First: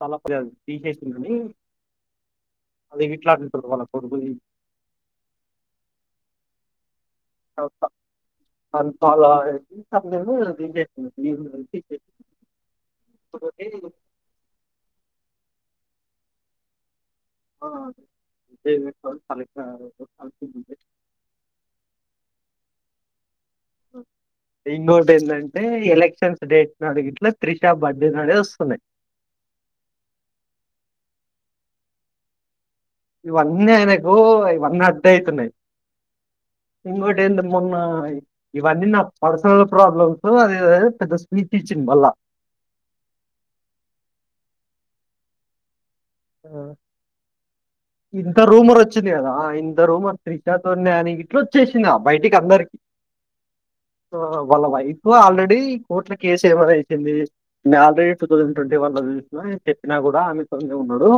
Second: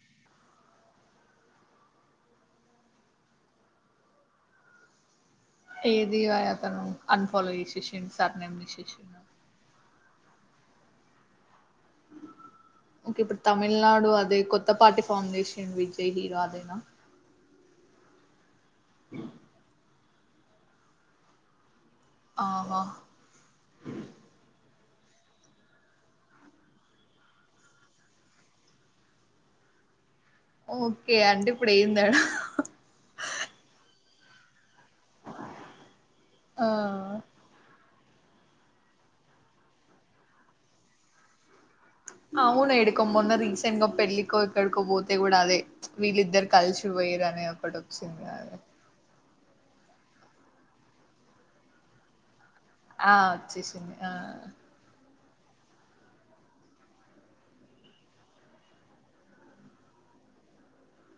తలపో తీసేసిందిని అది ఇట్లాంటుంది వాళ్ళ కొడుకుని ఏది వయా తను అన్ఫాలో చేసేసిండు సర్నేమ్ తీసేసిండు అప్పు ఓకే ఇప్పుడు తమిళనాడు అదే కొత్త పార్టీ ఫార్మ్ చె విజయి అదేనా ఓ పలికినారు ఆహా ఇంకోటి ఏంటంటే ఎలక్షన్స్ డేట్ నడిగి ఇట్లా త్రిషా బర్త్డే అనేది వస్తున్నాయి ఓకే అంటే ఇప్పుడు ఎందడా ఇవన్నీ ఆయనకు ఇ వన్ అయితేనే ఆ ఇంగోటెంది మొన్న ఇవన్నీ నా పర్సనల్ ప్రాబ్లమ్స్ అదే పెద్ద స్పీచ్ ఇచ్చింది మళ్ళా అవును ఎడుకో మున్న రీసెంట్గా పెళ్లి ఎక్కడి పోతే కూడా అదే వీళ్ళిద్దరు కలిసి పోయరు అనే ఒక ఇంత రూమర్ వచ్చిందిగ దా ఇంత రుమర్ త్రిషాతోనే అని ఇట్లా వచ్చేసిందా బయటికి అందరికి ఆ వచ్చేసింది ఆ వాళ్ళ వైఫ్ ఆల్రెడీ కోర్టులో కేసు ఏమనాసిింది నేను already two thousand twenty one లో చ చెప్పినా కూడా ఆమెతోనే ఉన్నాడు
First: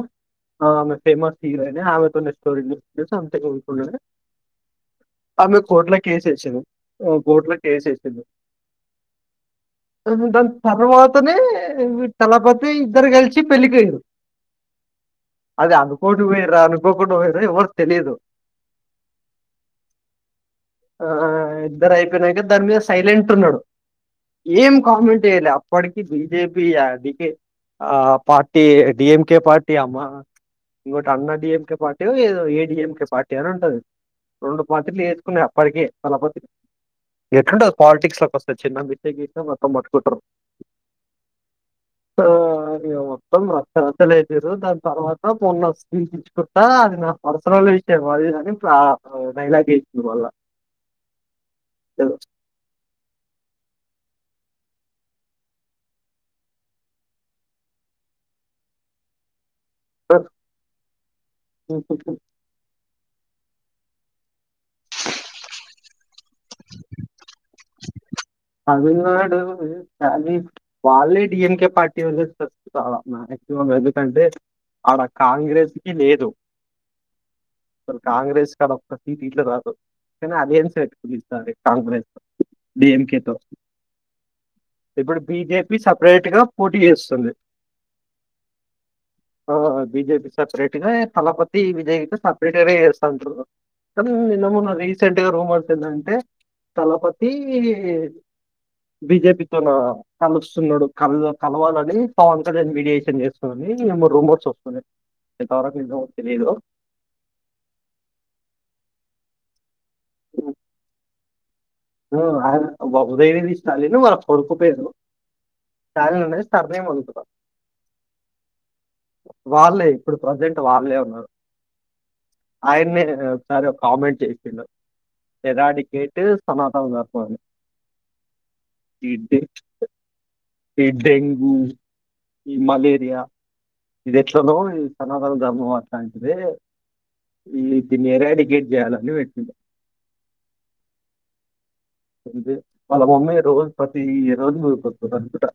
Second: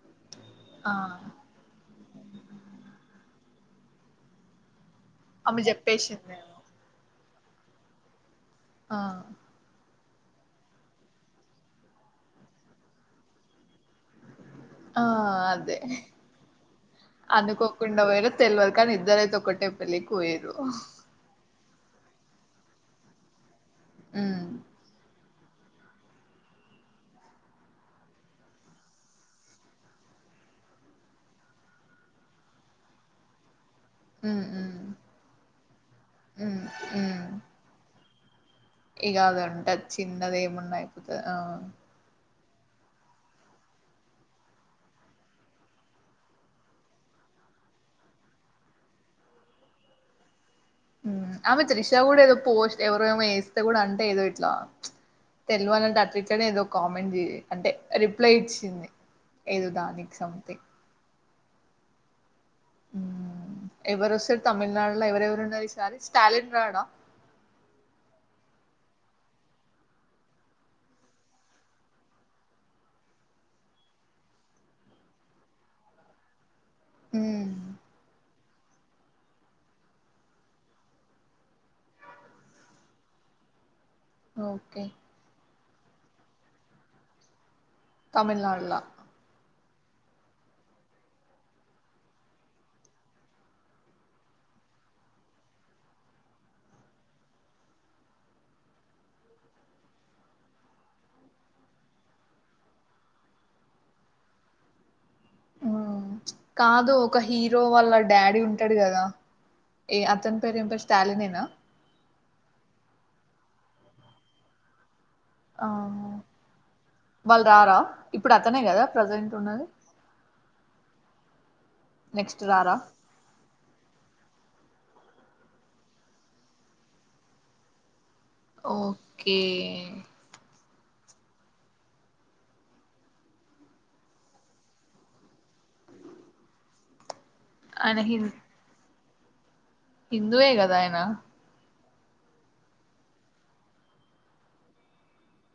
ఆ అవును ఫేమస్ ఆమె తోనే [inaudible] ఆమె కోర్ట్లా కేసు ఎసింది కోర్టులో కేసు ఏసింది ఆ దాని తర్వాతనే తలపతి ఇద్దరు కలిసి పెళ్ళకి పోయిరు ఆ అదే పోయారా అనుకోకుండా పోయారా ఎవరు అనుకోకుండా తెలియదు పోయరు తెలవదు కానీ ఇద్దరైతే ఒకటే పెళ్లికి పోయరు ఆ, ఇద్దరు అయిపోయినాయికద దాని మీద సైలెంట్ ఉన్నాడు ఉమ్ ఏం కామెడి అప్పటికి బిజెపి క ఆ పార్టీ డిఎంకె పార్టీ అమ్మా ఇంకోటి అన్న డడిఎంకే పార్టీ ఏదో ఏ డిఎంకే పార్టీ అని ఉంటది హ్మ్ రెండు హ్మ్ మంతలు వేసుకునే అప్పటికే తపో ఎట్లుంట పాలిటిక్స్ లో ఇక అద ఉంటది చిన్నది ఏమున్నా అయిపోతుంది ఆ ఆ, మొత్తం రసరచ్చలుజారు దాని తర్వాత పోొన్న ల్చ్చుకుంటా అది నా పరిసరంలో విషయము అది కాని నైలాగసంది వల్ల అ మ తిష కూడా ఏదో పోస్ట్ ఎవర ఏేస్త కూడా అంట ఏదో ఇట్లా తెలుగు అన్నట్ అటుట్నే ఏదో కామెంట్ అంటే రిప్లై ఇచ్చింది ఏద దానికినికి సంథంగ్ బల్ల్ ఎవరుొస తమిళనాడులో ఎవరెవరుండ సారి స్టాలిన్ రాడా తమిళనాడు కానీ వాళ్ళే డిఎన్కే పార్టీ మక్సిమం ఎందుకంటే అడ కాంగ్రెస్ కి లేదు హ్మ్ స కాంగ్రెస్ ఇక్కడ ఒక్క సీట్ ఇట్లు కాదు కానీ అలియన్స్ పెట్టుకునిస్తారు కాంగ్రెస్ డిఎంకే స ఓకే ఇప్పు బిజే సపరేట్ గా పోటీ చేస్తుంది తమిళనాడులా ఆ బిజేపి సపరేట్గా తలపతి విజయ్తో సపరేట్గానే చేస్తాంటారు కానీ నిన్న మొన్న రీసెంట్గా రూమర్స్ ఏంటంటే తలపతి బిజెపితోోన కలుస్తున్నాడు కల కలవాలని పవన్ కళ్యాణ్ వడియేషన్ చేసుకొని మేమో రూబోట్స్ వస్తున్నా ఉ కాదు ఒక హీరో వాళ్ళ డాడీ ఉంటాడు కదా ఏ అతం పేరు ఇ స్టాలినేనా ఒకదయది ఇస్తాలే వాళ్ళ కొడుకుపోేరు ఆ నే సర్నే అలుతు వాళ్ళు రారా ఇప్పుడు అతనే కదా ప్రజెంట్ ఉన్నది వాళ్ళే ఇప్పుడు ప్రజెంట్ వాళ్ళే ఉన్నారు నెక్స్ట్ రారా ఆయన్న ఒకసారి ఒక కామెంట్ చేసి ఎదడి కేటు ట వర్పోాలదు ఓకే ఈ డెంగూ ఈ మలేరియా ఇది ఎట్లానో సనాతన ధర్మం మాట్లాంటే ఈ త నే ర అడి గెడ్జయాలావ అ హిందూ ఏ కదా ఏనా అ వాళ్ళ మమ్మీ రోజు ప్రతి రోజు రుతుంది అనుకుంట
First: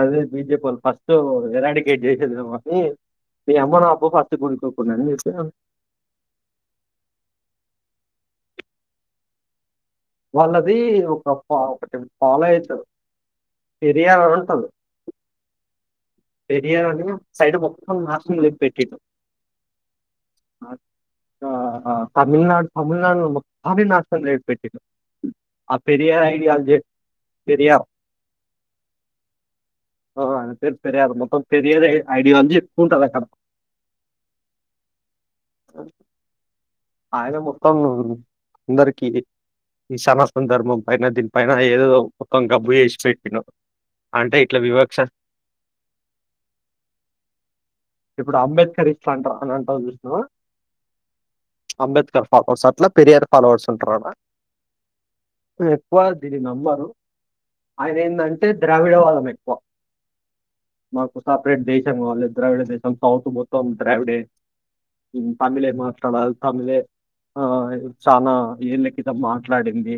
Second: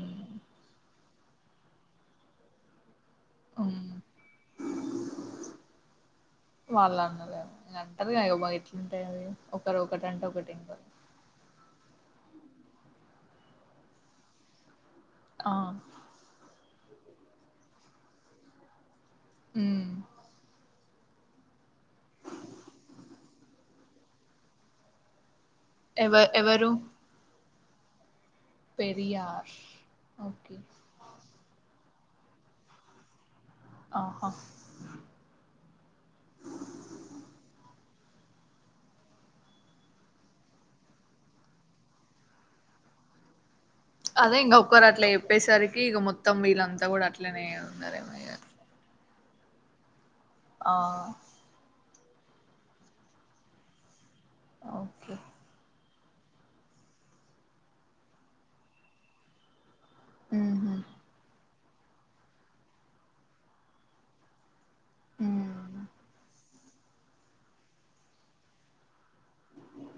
అదే బిజేపీ వాళ్ళు ఫస్ట్ ఎరాడికేట్ చేసేది మమ్మని ఎమనా అబ పటు కుకుడాని మీ అది కాంట [unintelligible] వాళ్ళది ఒక ప ఒకటి ఫాలో ఐతారు పిర్యాల అంటారు ఆ తెరియని సైడ్ ఒక్క మార్త్రం లే పెట్టిట్టు ఉ ఆ ఆ తమిళనాడు తమిళనాడులో ము భారి నాటకం చేసి పెట్టిన్రు. ఆ పెరియ ఎవ ఎవరు ఐడియాలజీ పెరియాప్ పెరియార్ ఓకే అ ఆరు మొత్తం పెరిద ఐడియాలజీ ఉంటాదక్కడ ఆహా ఆయన మొత్తం అందరికి ఈ సనాతన ధర్మం పైన దీని పైన ఏదో ఒ మొత్తం గబ్బు చేశి పెట్టినవ్ అదే ఇంకా ఒక్కరాట్ల చెప్పేసరికి ఇక మొత్తం వీళ్ళంతా కూడా అట్లనే ఉన్నారేమో ఇగ ఫంట అనీ అంటంది చూసినవా ఆ అంబేద్కర్ ఫాలోవర్స్ అట్లా పెరియార్ ఫాలోవర్స్ ఉంటారడ ఓకే ఉమ్మ్ ఎక్కువ దీని నమ్మరు, ఆయన ఎందంటే ద్రావిడ వాదం ఎక్కువ ఉ మాకు సపరేట్ దేశం కావాలి. ద్రావిడే దేశం సౌత్ మొత్తం ద్రావిడే, తమిళే హ్మ్ మాట్లాడాలి తమిళే ఆ చానా ఏళ్ళకి ఇలా మాట్లాడింది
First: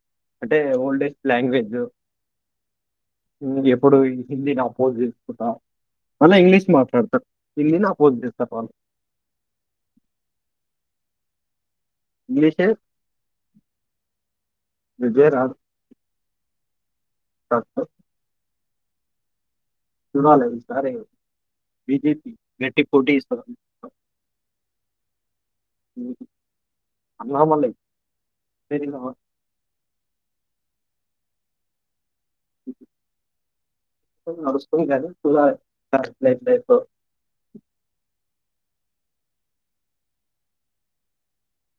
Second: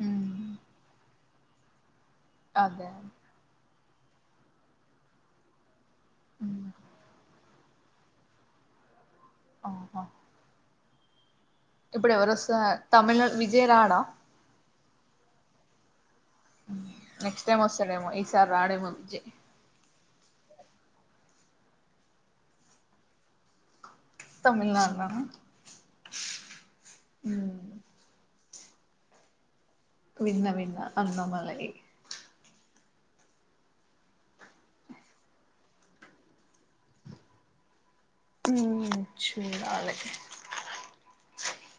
హ్మ్ అంటే ఓల్డేజ్ లాంగ్వేజు అదే ఇప్పుడు హిందీ రాదు పోఓజ బత [inaudible] మళ్ళా హ్మ్ ఇంగ్లిష్ మాట్లాడత ఇల్లీ నా పోజ దస్తప్పాల [unintelligible] ఆహా ఇప్పుడు ఇంగ్లీషే ఎవరిస్తారు తమిళ విజయరాడా ఎస్ జే రాదు నెక్స్ట్ టైమ్ వస్తాడెమో ఈసారి రాడేమో విజయ్ చూడాలి ఈ సారి బి జె పి గట్టి పోటీ ఇస్తోంది తమిళనాడులా నా ఉమ్ తెరిగామ్మా [unintelligible] విన్న విన్న అన్నమల అ త చ్చ అలాగే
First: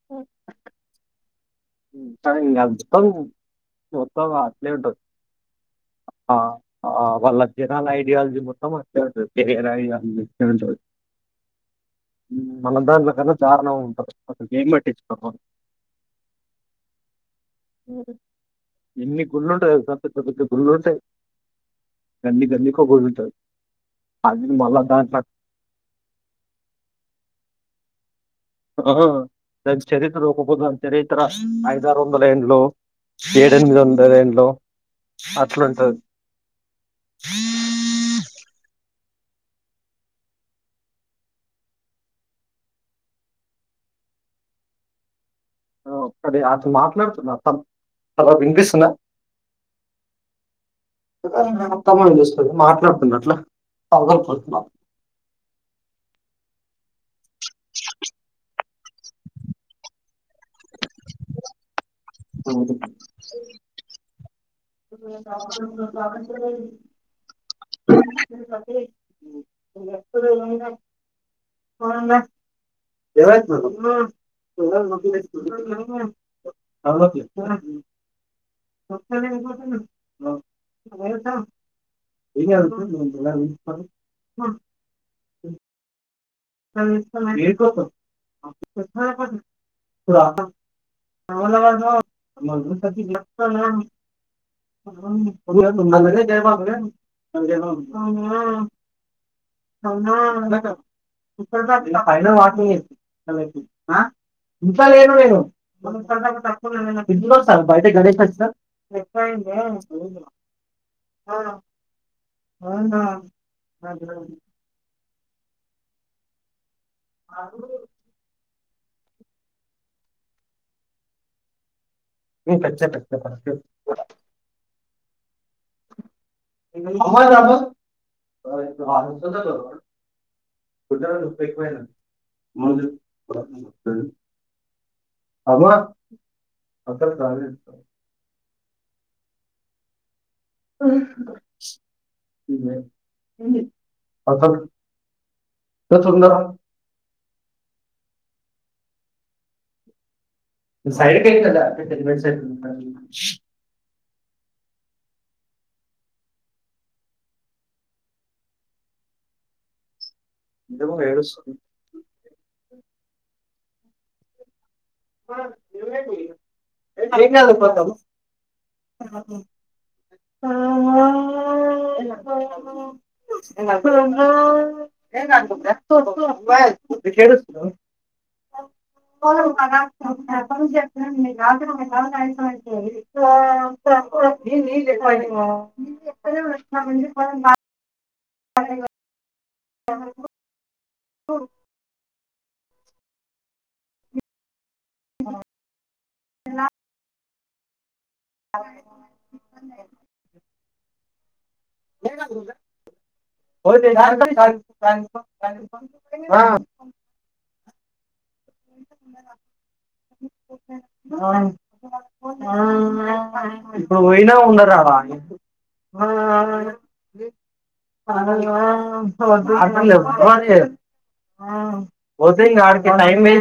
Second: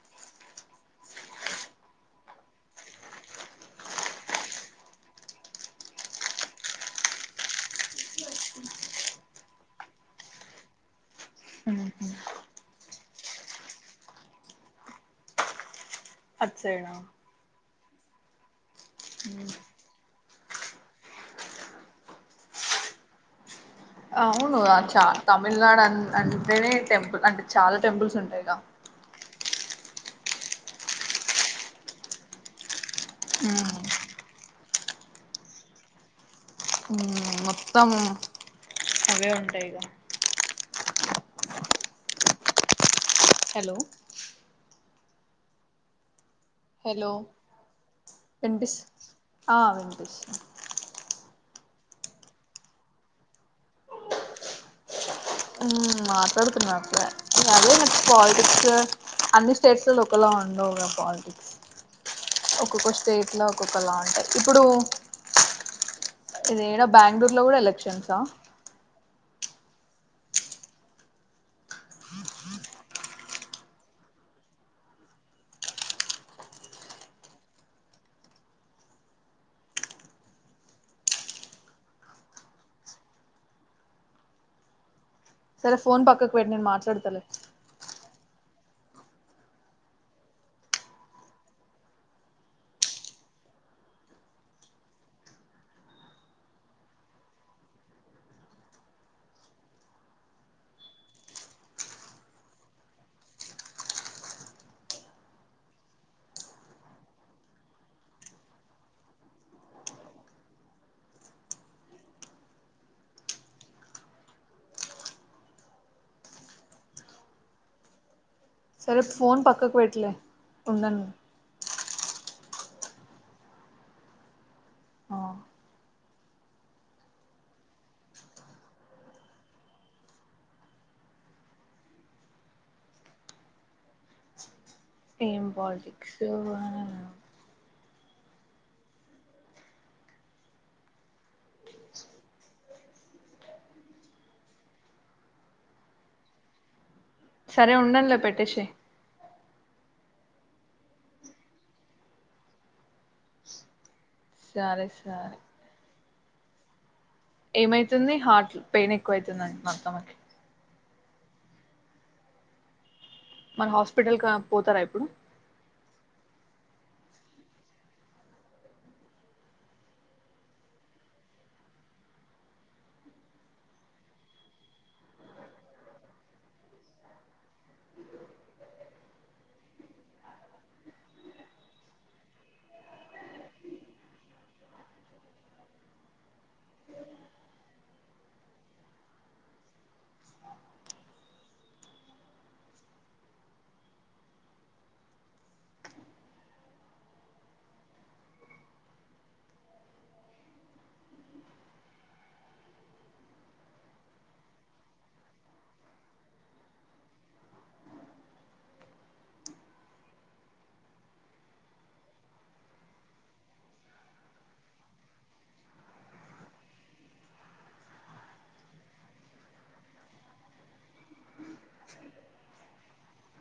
ఓ మొత్తం మొత్తం అట్లే ఉంటుంది ఆ వాళ్ళ జనరల్ ఐడియాలజీ మొత్తం అట్లే ఉంటుంది కెరియర్ ఐడియాలజీ అట్ ఉంటుంది మనందా క చారణ ఉంటారు అస ఏం పట్టించుకోి అచ్చేనా ఉ ఎన్ని గుళ్లు ఉంటు సంత గుళ్ళు ఉంటాయి గల్లి గల్లీ కి ఒక గుడి ఉంటది అవును అచ్చా తమిళనాడు అ అంటేనే టెంపుల్ అంటే చాల టెంపుల్స్ ఉంటాయి హా దాని చరిత్ర ఒకొక దాని చరిత్ర ఐద ఆరు వందల ఏంలో హ్మ్ ఏడెనిమిది వంద ఏండ్లో అట్లు ఉంటది ఊమ్ మొత్తము అవే ఉంటాయిగ హలో ఆ, ఒక్కడే అట్లా హలో మాట్లాడుతున్నా తమ- అలా వినిపిస్తూ వినిపిస్తున్నా ఆ వినిపిస్తుంది అత్తామం చూస్తుంది మాట్లాడుతున్న అట్లా పవగలపోతున్నారు మాట్లాడుతున్నారుక్క అదే నాకు పాలిటిక్స్ అన్ని స్టేట్స్ లో ఒకలా ఉండవుగా పాలిటిక్స్ ఒక్కొక్క స్టేట్లా ఒక్కొక్కలా ఉంటాయి ఇప్పుడు ఇదేడా బెంగళూరు లో కూడా ఎలక్ష సా ఎ [unintelligible] [inaudible] సరే ఫోన్ పక్క సకో ే బగు [unintelligible] ఇ పైన వాటలు చేంది ఇంట్లో లేను నేనుా తక్కువ ఇట్లో వస్తారు బయట గణేష్ వచ్చార్వు అవును సరే ఫోన్ పక్కకు పెట్లే ఉండను కచ్చ పె ఆ బబా [unintelligible] ఏం పోలిటిక్స్ పో ఆ అక్కడ కాదు. [inaudible] సరే ఉండన్లే పెట్టేసెయి సైడ్కెక్ట్ కదా సరే సరే ఏమైతుంది హార్ట్ పెయిన్ ఎక్కువయితుందంట మా అత్తమ్మకి ఎందుకు ఏడుస్తుంది మన హాస్పిటల్క పోతారా ఇప్పుడు [unintelligible] [unintelligible] [unintelligible] [inaudible] లా అ ఆ ఇప్పుడు పోయినా ఉండరా [inaudible]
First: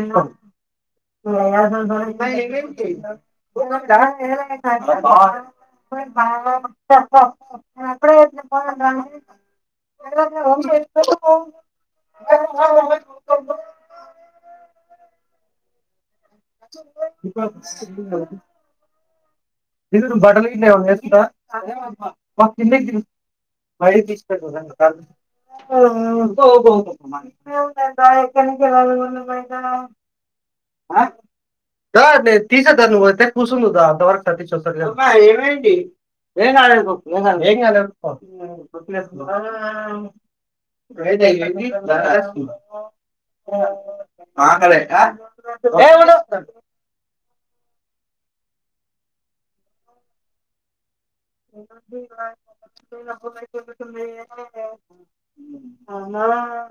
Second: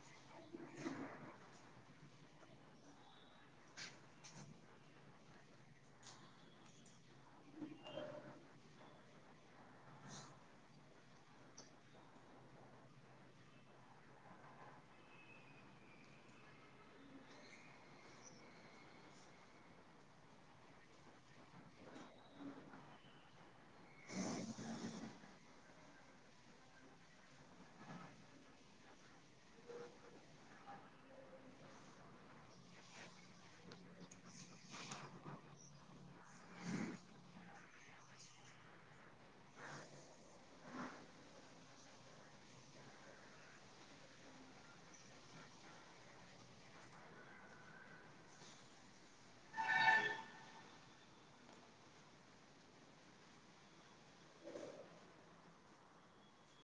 [inaudible] [unintelligible] ఇ [unintelligible] [unintelligible] అ